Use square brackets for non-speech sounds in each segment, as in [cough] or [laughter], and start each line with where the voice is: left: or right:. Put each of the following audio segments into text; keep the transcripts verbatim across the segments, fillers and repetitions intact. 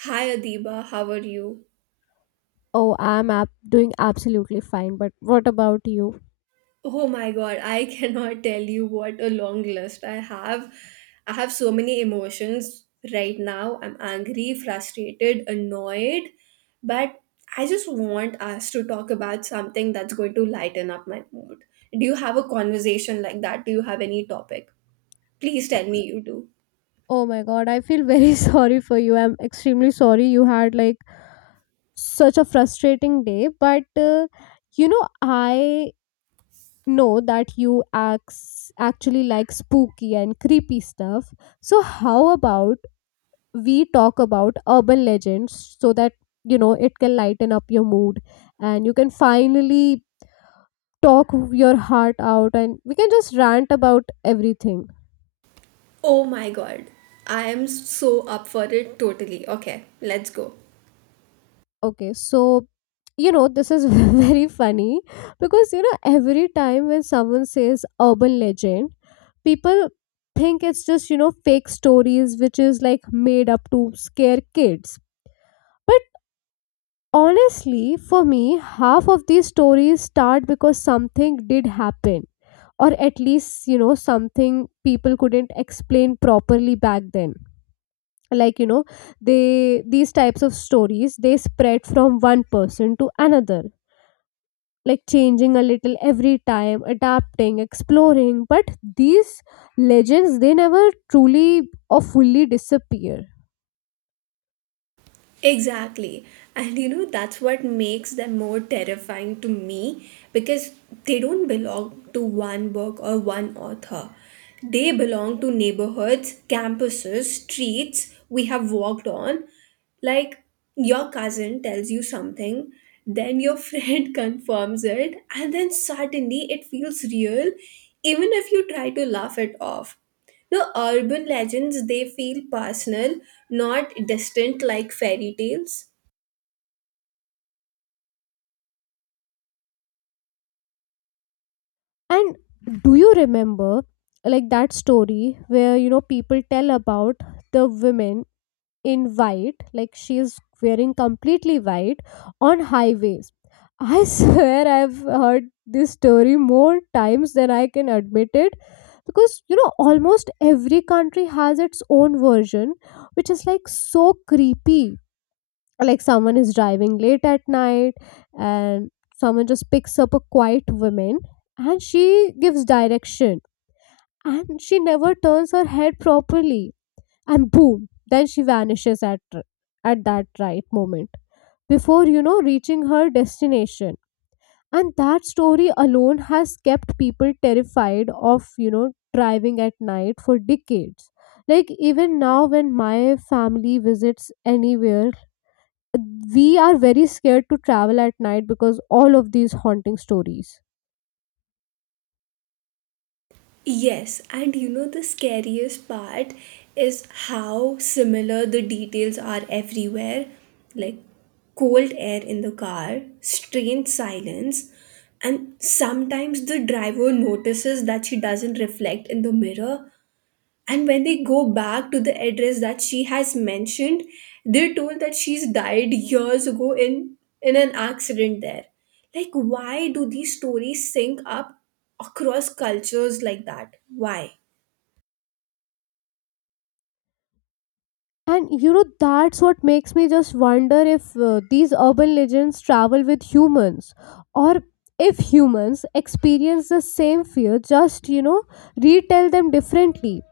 right: Hi Adiba, how are you?
left: Oh, I'm ab- doing absolutely fine, but what about you?
right: Oh my god, I [laughs] cannot tell you what a long list I have. I have so many emotions right now. I'm angry, frustrated, annoyed, but I just want us to talk about something that's going to lighten up my mood. Do you have a conversation like that? Do you have any topic? Please tell me you do.
left: Oh my god, I feel very [laughs] sorry for you. I'm extremely sorry you had like such a frustrating day, but uh, you know, I know that you acts actually like spooky and creepy stuff. So, how about we talk about urban legends so that you know it can lighten up your mood, and you can finally talk your heart out and we can just rant about everything.
right: Oh my god, I am so up for it totally. Okay, let's go.
left: Okay, so you know, this is [laughs] very funny because you know, every time when someone says urban legend, people think it's just you know, fake stories which is like made up to scare kids. But honestly, for me, half of these stories start because something did happen, or at least you know, something people couldn't explain properly back then. Like, you know, they these types of stories, they spread from one person to another, like changing a little every time, adapting, exploring, but these legends, they never truly or fully disappear.
right: Exactly. And you know, that's what makes them more terrifying to me because they don't belong to one book or one author. They belong to neighborhoods, campuses, streets we have walked on. Like your cousin tells you something, then your [laughs] friend confirms it, and then suddenly it feels real, even if you try to laugh it off. No, urban legends, they feel personal, not distant like fairy tales.
left: And do you remember like that story where you know people tell about the women in white, like she is wearing completely white on highways? I [laughs] swear I've heard this story more times than I can admit it, because you know almost every country has its own version, which is like so creepy. Like someone is driving late at night and someone just picks up a quiet woman, and she gives direction and she never turns her head properly, and boom, then she vanishes at at that right moment before you know reaching her destination. And that story alone has kept people terrified of you know driving at night for decades. Like even now when my family visits anywhere, we are very scared to travel at night because all of these haunting stories.
right: Yes, and you know the scariest part is how similar the details are everywhere, like cold air in the car, strange silence, and sometimes the driver notices that she doesn't reflect in the mirror. And when they go back to the address that she has mentioned, they're told that she's died years ago in, in an accident there. Like, why do these stories sync up across cultures like that? Why?
left: And you know, that's what makes me just wonder if uh, these urban legends travel with humans, or if humans experience the same fear, just you know, retell them differently.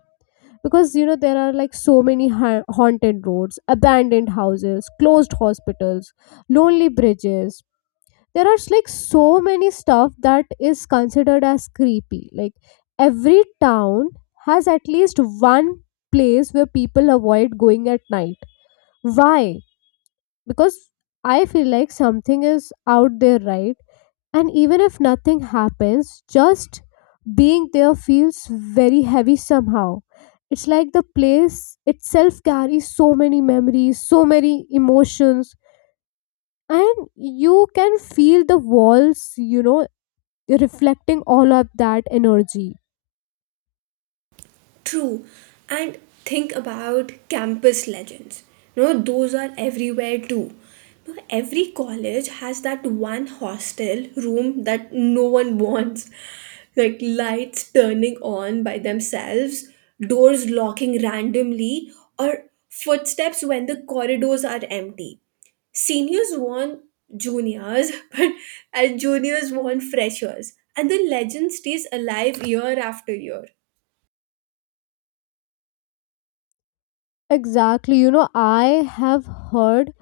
left: Because you know, there are like so many ha- haunted roads, abandoned houses, closed hospitals, lonely bridges. There are like so many stuff that is considered as creepy. Like every town has at least one place where people avoid going at night. Why? Because I feel like something is out there, right? And even if nothing happens, just being there feels very heavy somehow. It's like the place itself carries so many memories, so many emotions, and you can feel the walls, you know, reflecting all of that energy.
right: True. And think about campus legends. You know, those are everywhere too. You know, every college has that one hostel room that no one wants. Like lights turning on by themselves, doors locking randomly, or footsteps when the corridors are empty. Seniors want juniors, [laughs] but and juniors want freshers. And the legend stays alive year after year.
left: Exactly. You know, I have heard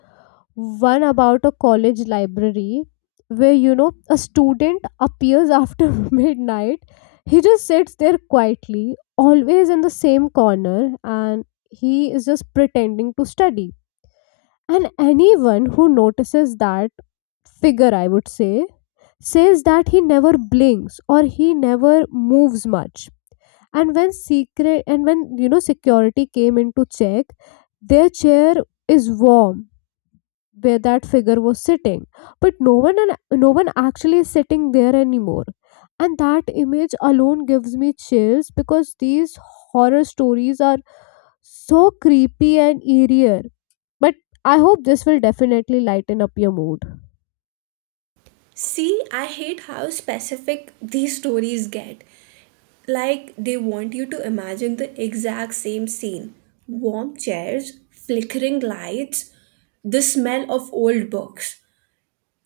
left: one about a college library where you know a student appears after [laughs] midnight. He just sits there quietly, always in the same corner, and he is just pretending to study. And anyone who notices that figure, I would say, says that he never blinks or he never moves much. And when secret and when you know security came in to check, their chair is warm where that figure was sitting, but no one an- no one actually is sitting there anymore. And that image alone gives me chills, because these horror stories are so creepy and eerie, but I hope this will definitely lighten up your mood.
right: See, I hate how specific these stories get. Like, they want you to imagine the exact same scene: warm chairs, flickering lights, the smell of old books.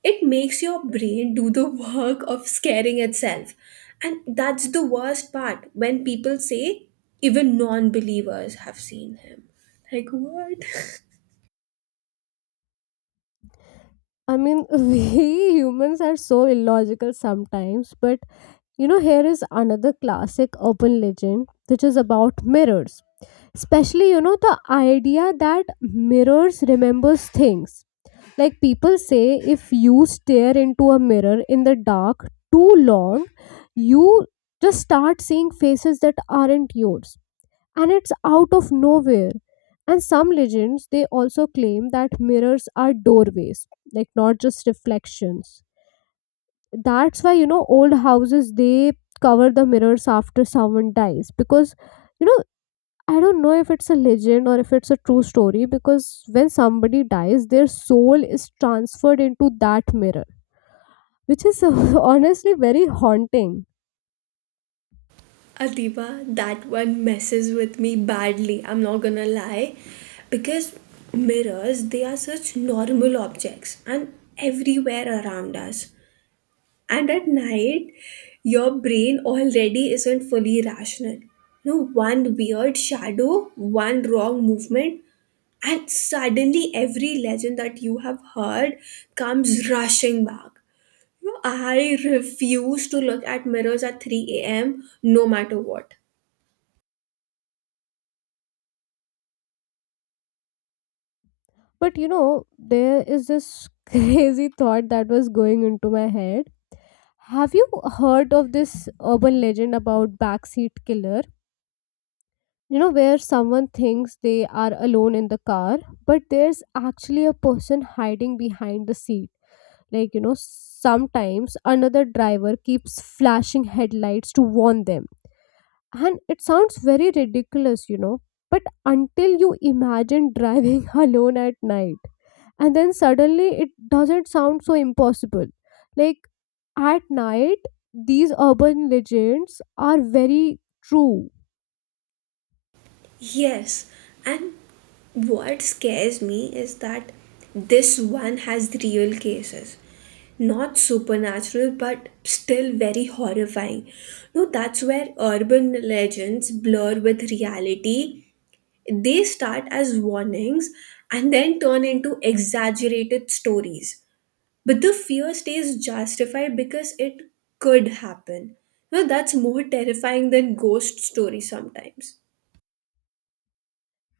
right: It makes your brain do the work of scaring itself. And that's the worst part, when people say even non believers have seen him. Like, what? [laughs]
left: I mean, [laughs] we humans are so illogical sometimes, but you know here is another classic urban legend, which is about mirrors. Especially you know the idea that mirrors remembers things. Like people say, if you stare into a mirror in the dark too long, you just start seeing faces that aren't yours. And it's out of nowhere. And some legends, they also claim that mirrors are doorways, like not just reflections. That's why, you know, old houses, they cover the mirrors after someone dies, because, you know, I don't know if it's a legend or if it's a true story, because when somebody dies, their soul is transferred into that mirror, which is [laughs] honestly very haunting.
right: Adiba, that one messes with me badly, I'm not gonna lie. Because mirrors, they are such normal objects and everywhere around us. And at night, your brain already isn't fully rational. No, one weird shadow, one wrong movement, and suddenly every legend that you have heard comes rushing back. You know, I refuse to look at mirrors at three a m no matter what.
left: But you know, there is this [laughs] crazy thought that was going into my head. Have you heard of this urban legend about backseat killer? You know where someone thinks they are alone in the car, but there's actually a person hiding behind the seat. Like you know sometimes another driver keeps flashing headlights to warn them, and it sounds very ridiculous, you know but until you imagine driving [laughs] alone at night, and then suddenly it doesn't sound so impossible. Like at night, these urban legends are very true.
right: Yes, and what scares me is that this one has real cases. Not supernatural, but still very horrifying. No, that's where urban legends blur with reality. They start as warnings and then turn into exaggerated stories. But the fear stays justified because it could happen. No, that's more terrifying than ghost stories sometimes.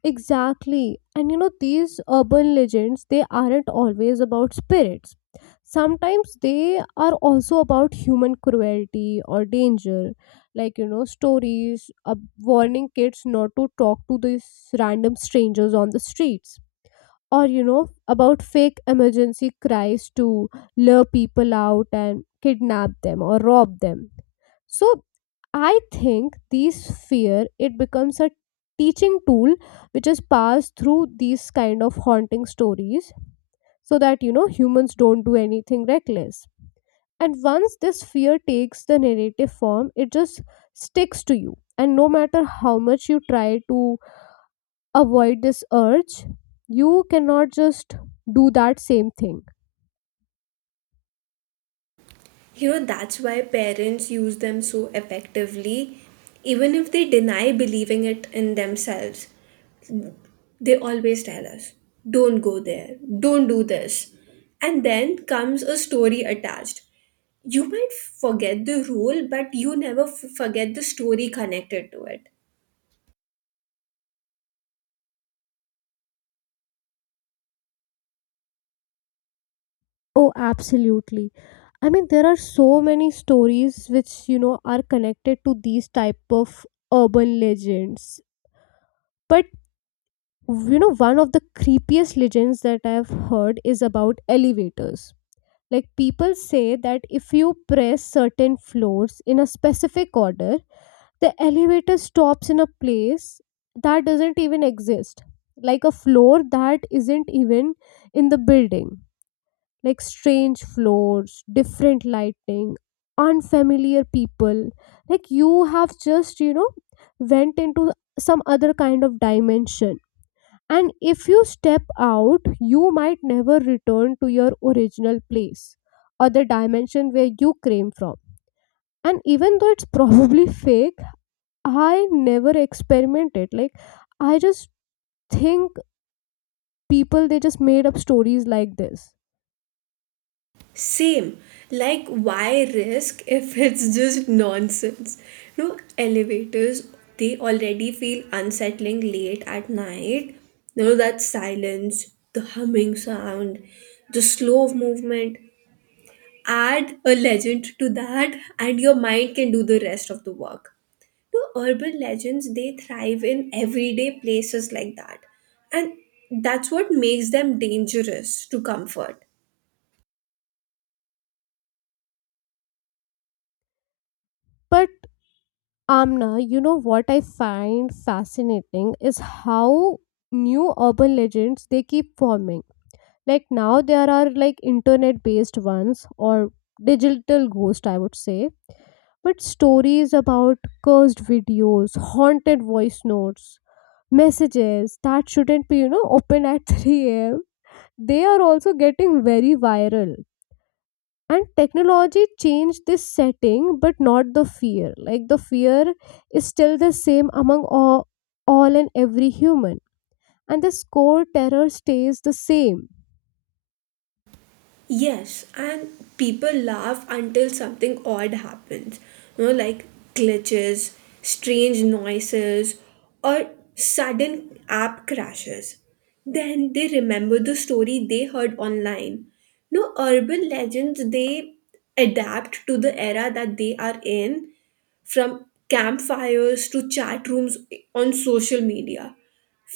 left: Exactly. And you know, these urban legends, they aren't always about spirits. Sometimes they are also about human cruelty or danger. Like, you know, stories uh, warning kids not to talk to these random strangers on the streets. Or, you know, about fake emergency cries to lure people out and kidnap them or rob them. So I think these fear, it becomes a teaching tool, which is passed through these kind of haunting stories, so that you know humans don't do anything reckless. And once this fear takes the narrative form, it just sticks to you. And no matter how much you try to avoid this urge, you cannot just do that same thing.
right: You know, that's why parents use them so effectively, even if they deny believing it in themselves. They always tell us, don't go there, don't do this. And then comes a story attached. You might forget the rule, but you never f- forget the story connected to it.
left: Oh, absolutely. I mean, there are so many stories which, you know, are connected to these type of urban legends. But, you know, one of the creepiest legends that I've heard is about elevators. Like, people say that if you press certain floors in a specific order, the elevator stops in a place that doesn't even exist, like a floor that isn't even in the building. Like strange floors, different lighting, unfamiliar people. Like you have just, you know, went into some other kind of dimension. And if you step out, you might never return to your original place or the dimension where you came from. And even though it's probably [laughs] fake, I never experimented. Like, I just think people they just made up stories like this.
right: Same. Like, why risk if it's just nonsense? No, elevators, they already feel unsettling late at night. No, that silence, the humming sound, the slow movement. Add a legend to that, and your mind can do the rest of the work. No, urban legends, they thrive in everyday places like that. And that's what makes them dangerous to comfort.
left: But Amna, you know what I find fascinating is how new urban legends, they keep forming. Like now there are like internet based ones, or digital ghost I would say. But stories about cursed videos, haunted voice notes, messages that shouldn't be, you know, open at [laughs] three a m. They are also getting very viral, and technology changed this setting but not the fear. Like the fear is still the same among all, all and every human, and this core terror stays the same.
right: Yes, and people laugh until something odd happens. You know, like glitches, strange noises, or sudden app crashes. Then they remember the story they heard online. No, urban legends, they adapt to the era that they are in, from campfires to chat rooms on social media.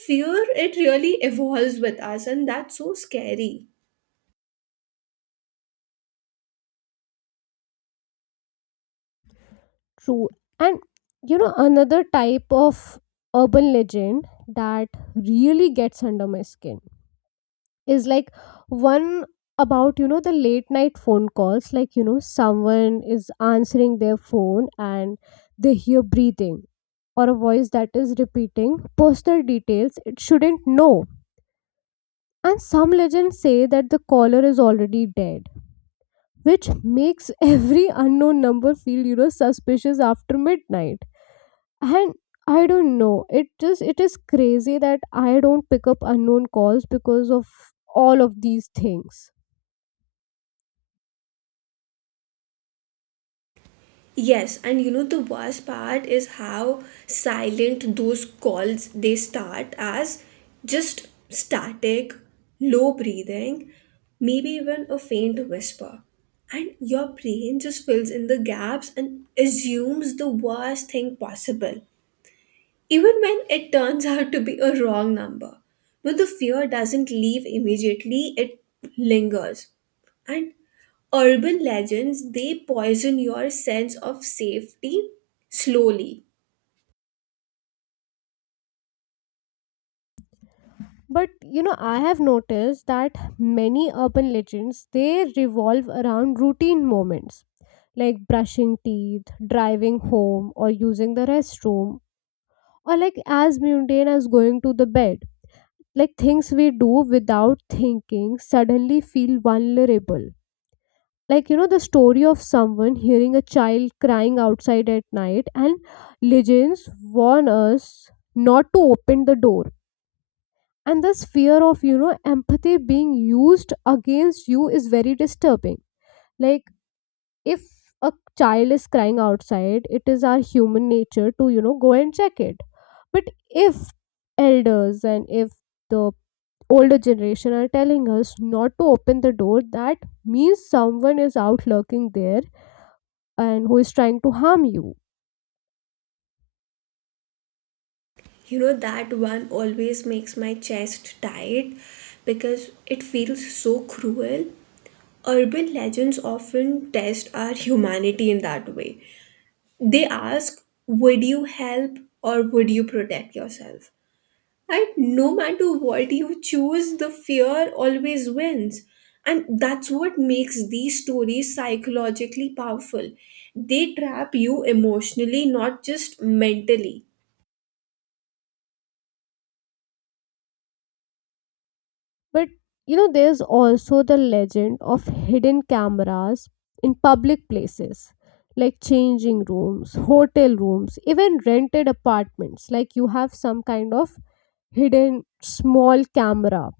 right: Fear, it really evolves with us, and that's so scary.
left: True. And you know another type of urban legend that really gets under my skin is like one about you know the late night phone calls, like you know someone is answering their phone and they hear breathing, or a voice that is repeating personal details it shouldn't know. And some legends say that the caller is already dead, which makes [laughs] every unknown number feel you know suspicious after midnight. And I don't know, it just it is crazy that I don't pick up unknown calls because of all of these things.
right: Yes, and you know the worst part is how silent those calls. They start as just static, low breathing, maybe even a faint whisper. And your brain just fills in the gaps and assumes the worst thing possible even when it turns out to be a wrong number. No, the fear doesn't leave immediately, it lingers. And urban legends, they poison your sense of safety slowly.
left: But you know, I have noticed that many urban legends, they revolve around routine moments like brushing teeth, driving home, or using the restroom, or like as mundane as going to the bed. Like things we do without thinking suddenly feel vulnerable. Like, you know, the story of someone hearing a child crying outside at night, and legends warn us not to open the door, and this fear of you know empathy being used against you is very disturbing. Like if a child is crying outside, it is our human nature to you know go and check it. But if elders, and if the older generation are telling us not to open the door, that means someone is out lurking there and who is trying to harm you.
right: You know, that one always makes my chest tight because it feels so cruel. Urban legends often test our humanity in that way. They ask, would you help or would you protect yourself? And no matter what you choose, the fear always wins. And that's what makes these stories psychologically powerful. They trap you emotionally, not just mentally.
left: But you know, there's also the legend of hidden cameras in public places, like changing rooms, hotel rooms, even rented apartments. Like you have some kind of hidden small camera.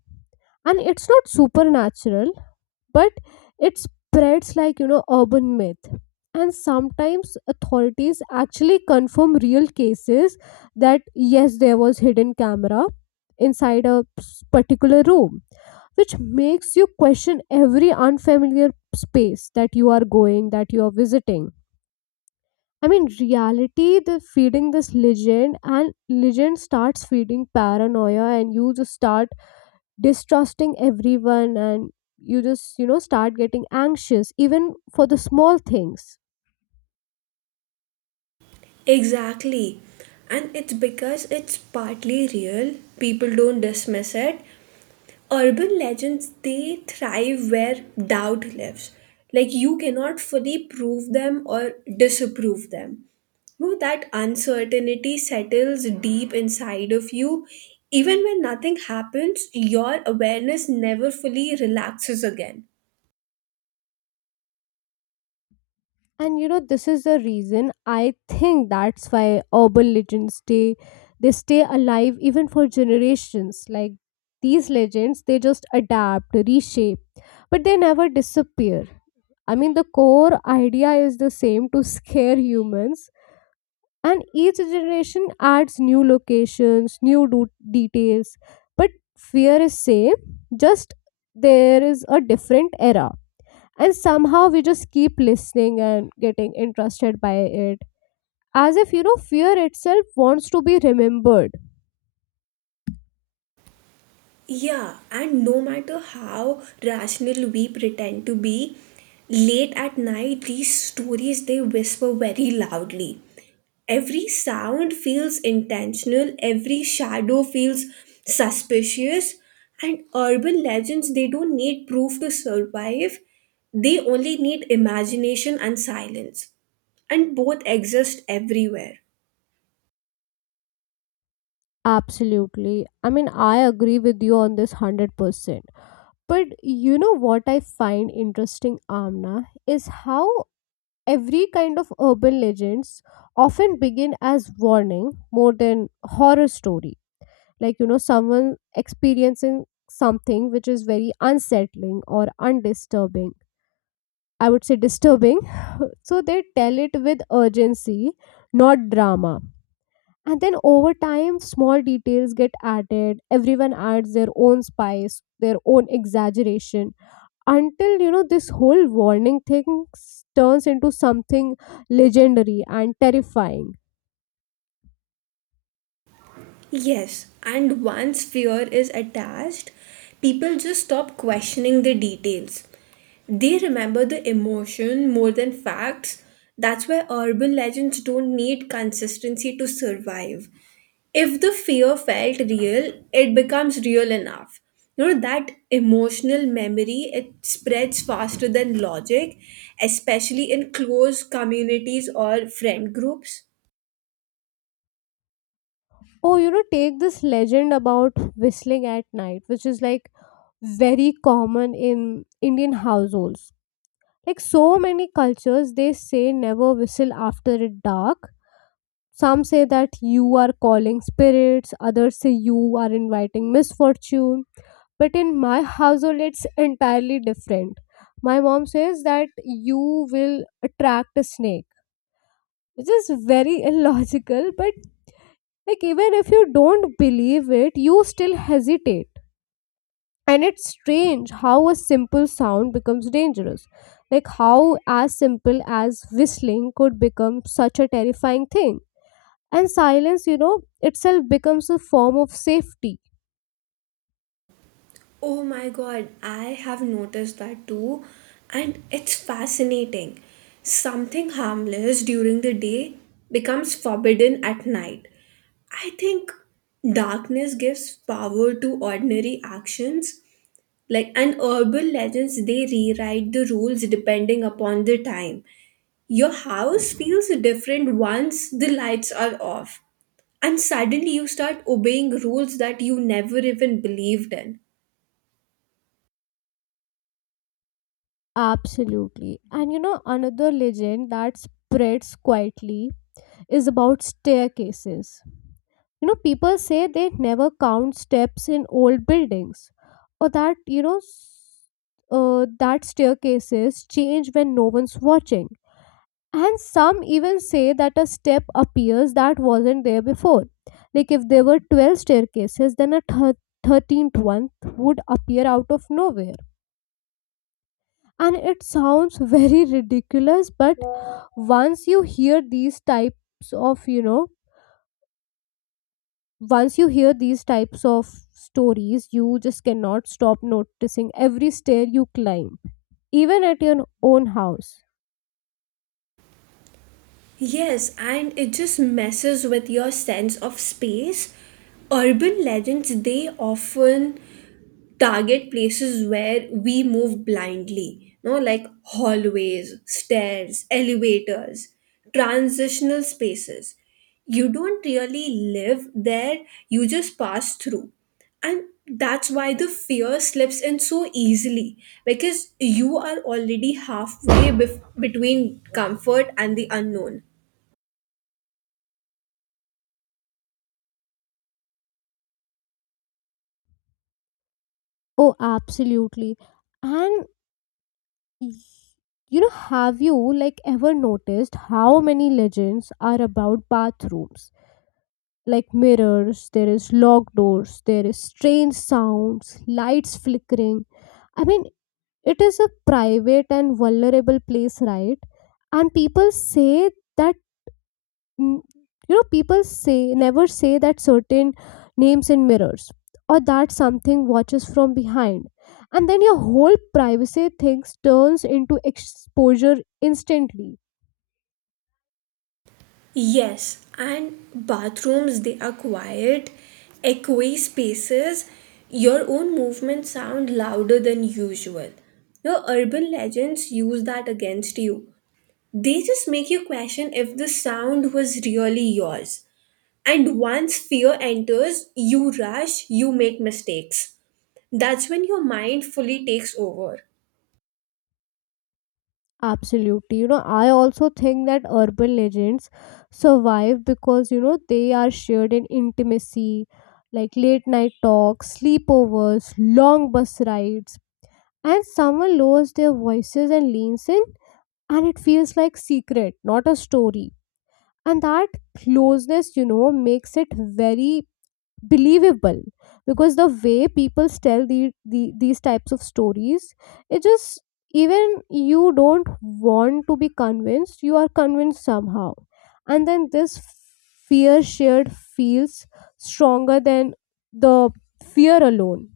left: And it's not supernatural, but it spreads like, you know, urban myth. And sometimes authorities actually confirm real cases that yes, there was hidden camera inside a s- particular room, which makes you question every unfamiliar space that you are going, that you are visiting. I mean, reality, the feeding this legend, and legend starts feeding paranoia, and you just start distrusting everyone, and you just, you know, start getting anxious, even for the small things.
right: Exactly. And it's because it's partly real, people don't dismiss it. Urban legends, they thrive where doubt lives. Like, you cannot fully prove them or disapprove them. No, that uncertainty settles deep inside of you. Even when nothing happens, your awareness never fully relaxes again.
left: And you know this is the reason I think that's why urban legends stay. They stay alive even for generations. Like, these legends, they just adapt, reshape, but they never disappear. I mean, the core idea is the same: to scare humans. And each generation adds new locations, new do- details. But fear is same, just there is a different era. And somehow we just keep listening and getting interested by it, as if you know fear itself wants to be remembered.
right: Yeah, and no matter how rational we pretend to be, late at night, these stories, they whisper very loudly. Every sound feels intentional, every shadow feels suspicious, and urban legends, they don't need proof to survive. They only need imagination and silence, and both exist everywhere.
left: Absolutely. I mean, I agree with you on this one hundred percent. But you know what I find interesting, Amna, is how every kind of urban legends often begin as warning more than horror story. Like, you know, someone experiencing something which is very unsettling or undisturbing, I would say disturbing. [laughs] So they tell it with urgency, not drama. And then over time, small details get added. Everyone adds their own spice, their own exaggeration, until you know this whole warning thing s- turns into something legendary and terrifying.
right: Yes, and once fear is attached, people just stop questioning the details. They remember the emotion more than facts. That's why urban legends don't need consistency to survive. If the fear felt real, it becomes real enough. You know, that emotional memory, it spreads faster than logic, especially in close communities or friend groups.
left: Oh, you know, take this legend about whistling at night, which is like very common in Indian households. Like, so many cultures, they say never whistle after it dark. Some say that you are calling spirits, others say you are inviting misfortune. But in my household it's entirely different. My mom says that you will attract a snake, which is very [laughs] illogical. But like, even if you don't believe it, you still hesitate. And it's strange how a simple sound becomes dangerous. Like how as simple as whistling could become such a terrifying thing. And silence, you know, itself becomes a form of safety.
right: Oh my god, I have noticed that too, and it's fascinating. Something harmless during the day becomes forbidden at night. I think darkness gives power to ordinary actions, like, and urban legends, they rewrite the rules depending upon the time. Your house feels different once the lights are off, and suddenly you start obeying rules that you never even believed in.
left: Absolutely. And you know, another legend that spreads quietly is about staircases. You know, people say they never count steps in old buildings, or that, you know, s- uh, that staircases change when no one's watching. And some even say that a step appears that wasn't there before. Like if there were twelve staircases, then a thir- thirteenth one would appear out of nowhere. And it sounds [laughs] very ridiculous, but once you hear these types of, you know, once you hear these types of stories, you just cannot stop noticing every stair you climb, even at your own house.
right: Yes, and it just messes with your sense of space. Urban legends, they often target places where we move blindly, no, like hallways, stairs, elevators, transitional spaces. You don't really live there, you just pass through. And that's why the fear slips in so easily, because you are already halfway bef- between comfort and the unknown.
left: Oh, absolutely. And Y- you know, have you like ever noticed how many legends are about bathrooms? Like mirrors, there is locked doors, there is strange sounds, lights flickering. I mean, it is a private and vulnerable place, right? And people say that Mm, you know, people say never say that certain names in mirrors, or that something watches from behind, and then your whole privacy things turns into exposure instantly.
right: Yes, and bathrooms, they are quiet, echoey spaces. Your own movements sound louder than usual. Your urban legends use that against you. They just make you question if the sound was really yours. And once fear enters, you rush, you make mistakes. That's when your mind fully takes over.
left: Absolutely. You know, I also think that urban legends survive because, you know, they are shared in intimacy. Like late night talks, sleepovers, long bus rides, and someone lowers their voices and leans in, and it feels like secret, not a story. And that closeness, you know, makes it very believable. Because the way people tell the, the these types of stories, it just, even, you don't want to be convinced, you are convinced somehow. And then this fear shared feels stronger than the fear alone.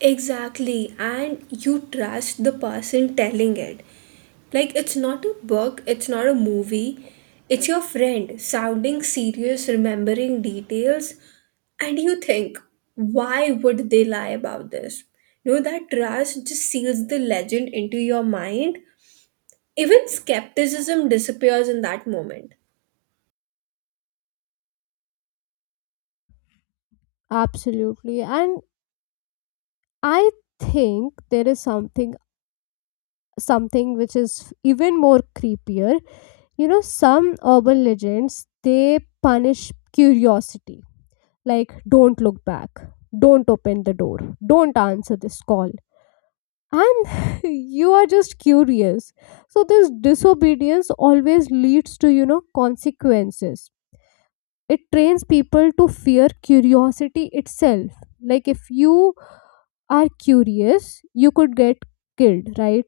right: Exactly, and you trust the person telling it. Like, it's not a book, it's not a movie, it's your friend sounding serious, remembering details, and you think, why would they lie about this? No, that trust just seals the legend into your mind. Even skepticism disappears in that moment.
left: Absolutely. And I think there is something something which is even more creepier. You know, some urban legends they punish curiosity, like don't look back, don't open the door, don't answer this call. And [laughs] you are just curious. So this disobedience always leads to, you know, consequences. It trains people to fear curiosity itself. Like if you are curious, you could get killed, right?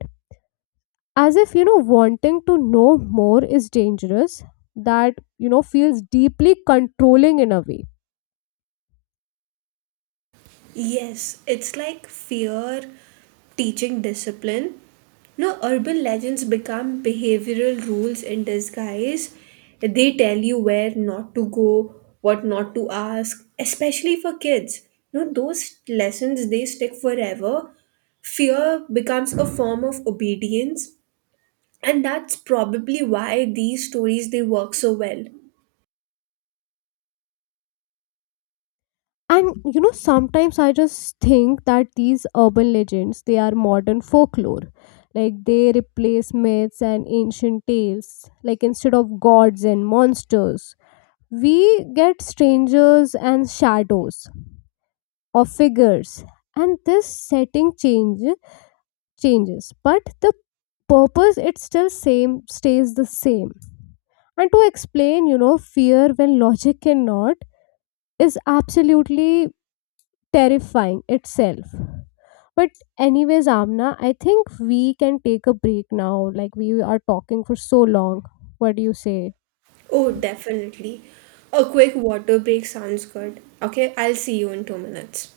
left: As if, you know, wanting to know more is dangerous. That, you know, feels deeply controlling in a way.
right: Yes, it's like fear teaching discipline. No, urban legends become behavioral rules in disguise. They tell you where not to go, what not to ask, especially for kids. No, those lessons, they stick forever. Fear becomes a form of obedience, and that's probably why these stories, they work so well.
left: And you know, sometimes I just think that these urban legends, they are modern folklore. Like they replace myths and ancient tales. Like instead of gods and monsters, we get strangers and shadows, or figures. And this setting change changes, but the purpose it still same stays the same. And to explain, you know, fear when logic cannot is absolutely terrifying itself. But anyways, Amna, I think we can take a break now. Like we are talking for so long. What do you say?
right: Oh, definitely. A quick water break sounds good. Okay, I'll see you in two minutes.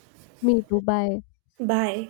left: Me too. Bye.
right: Bye.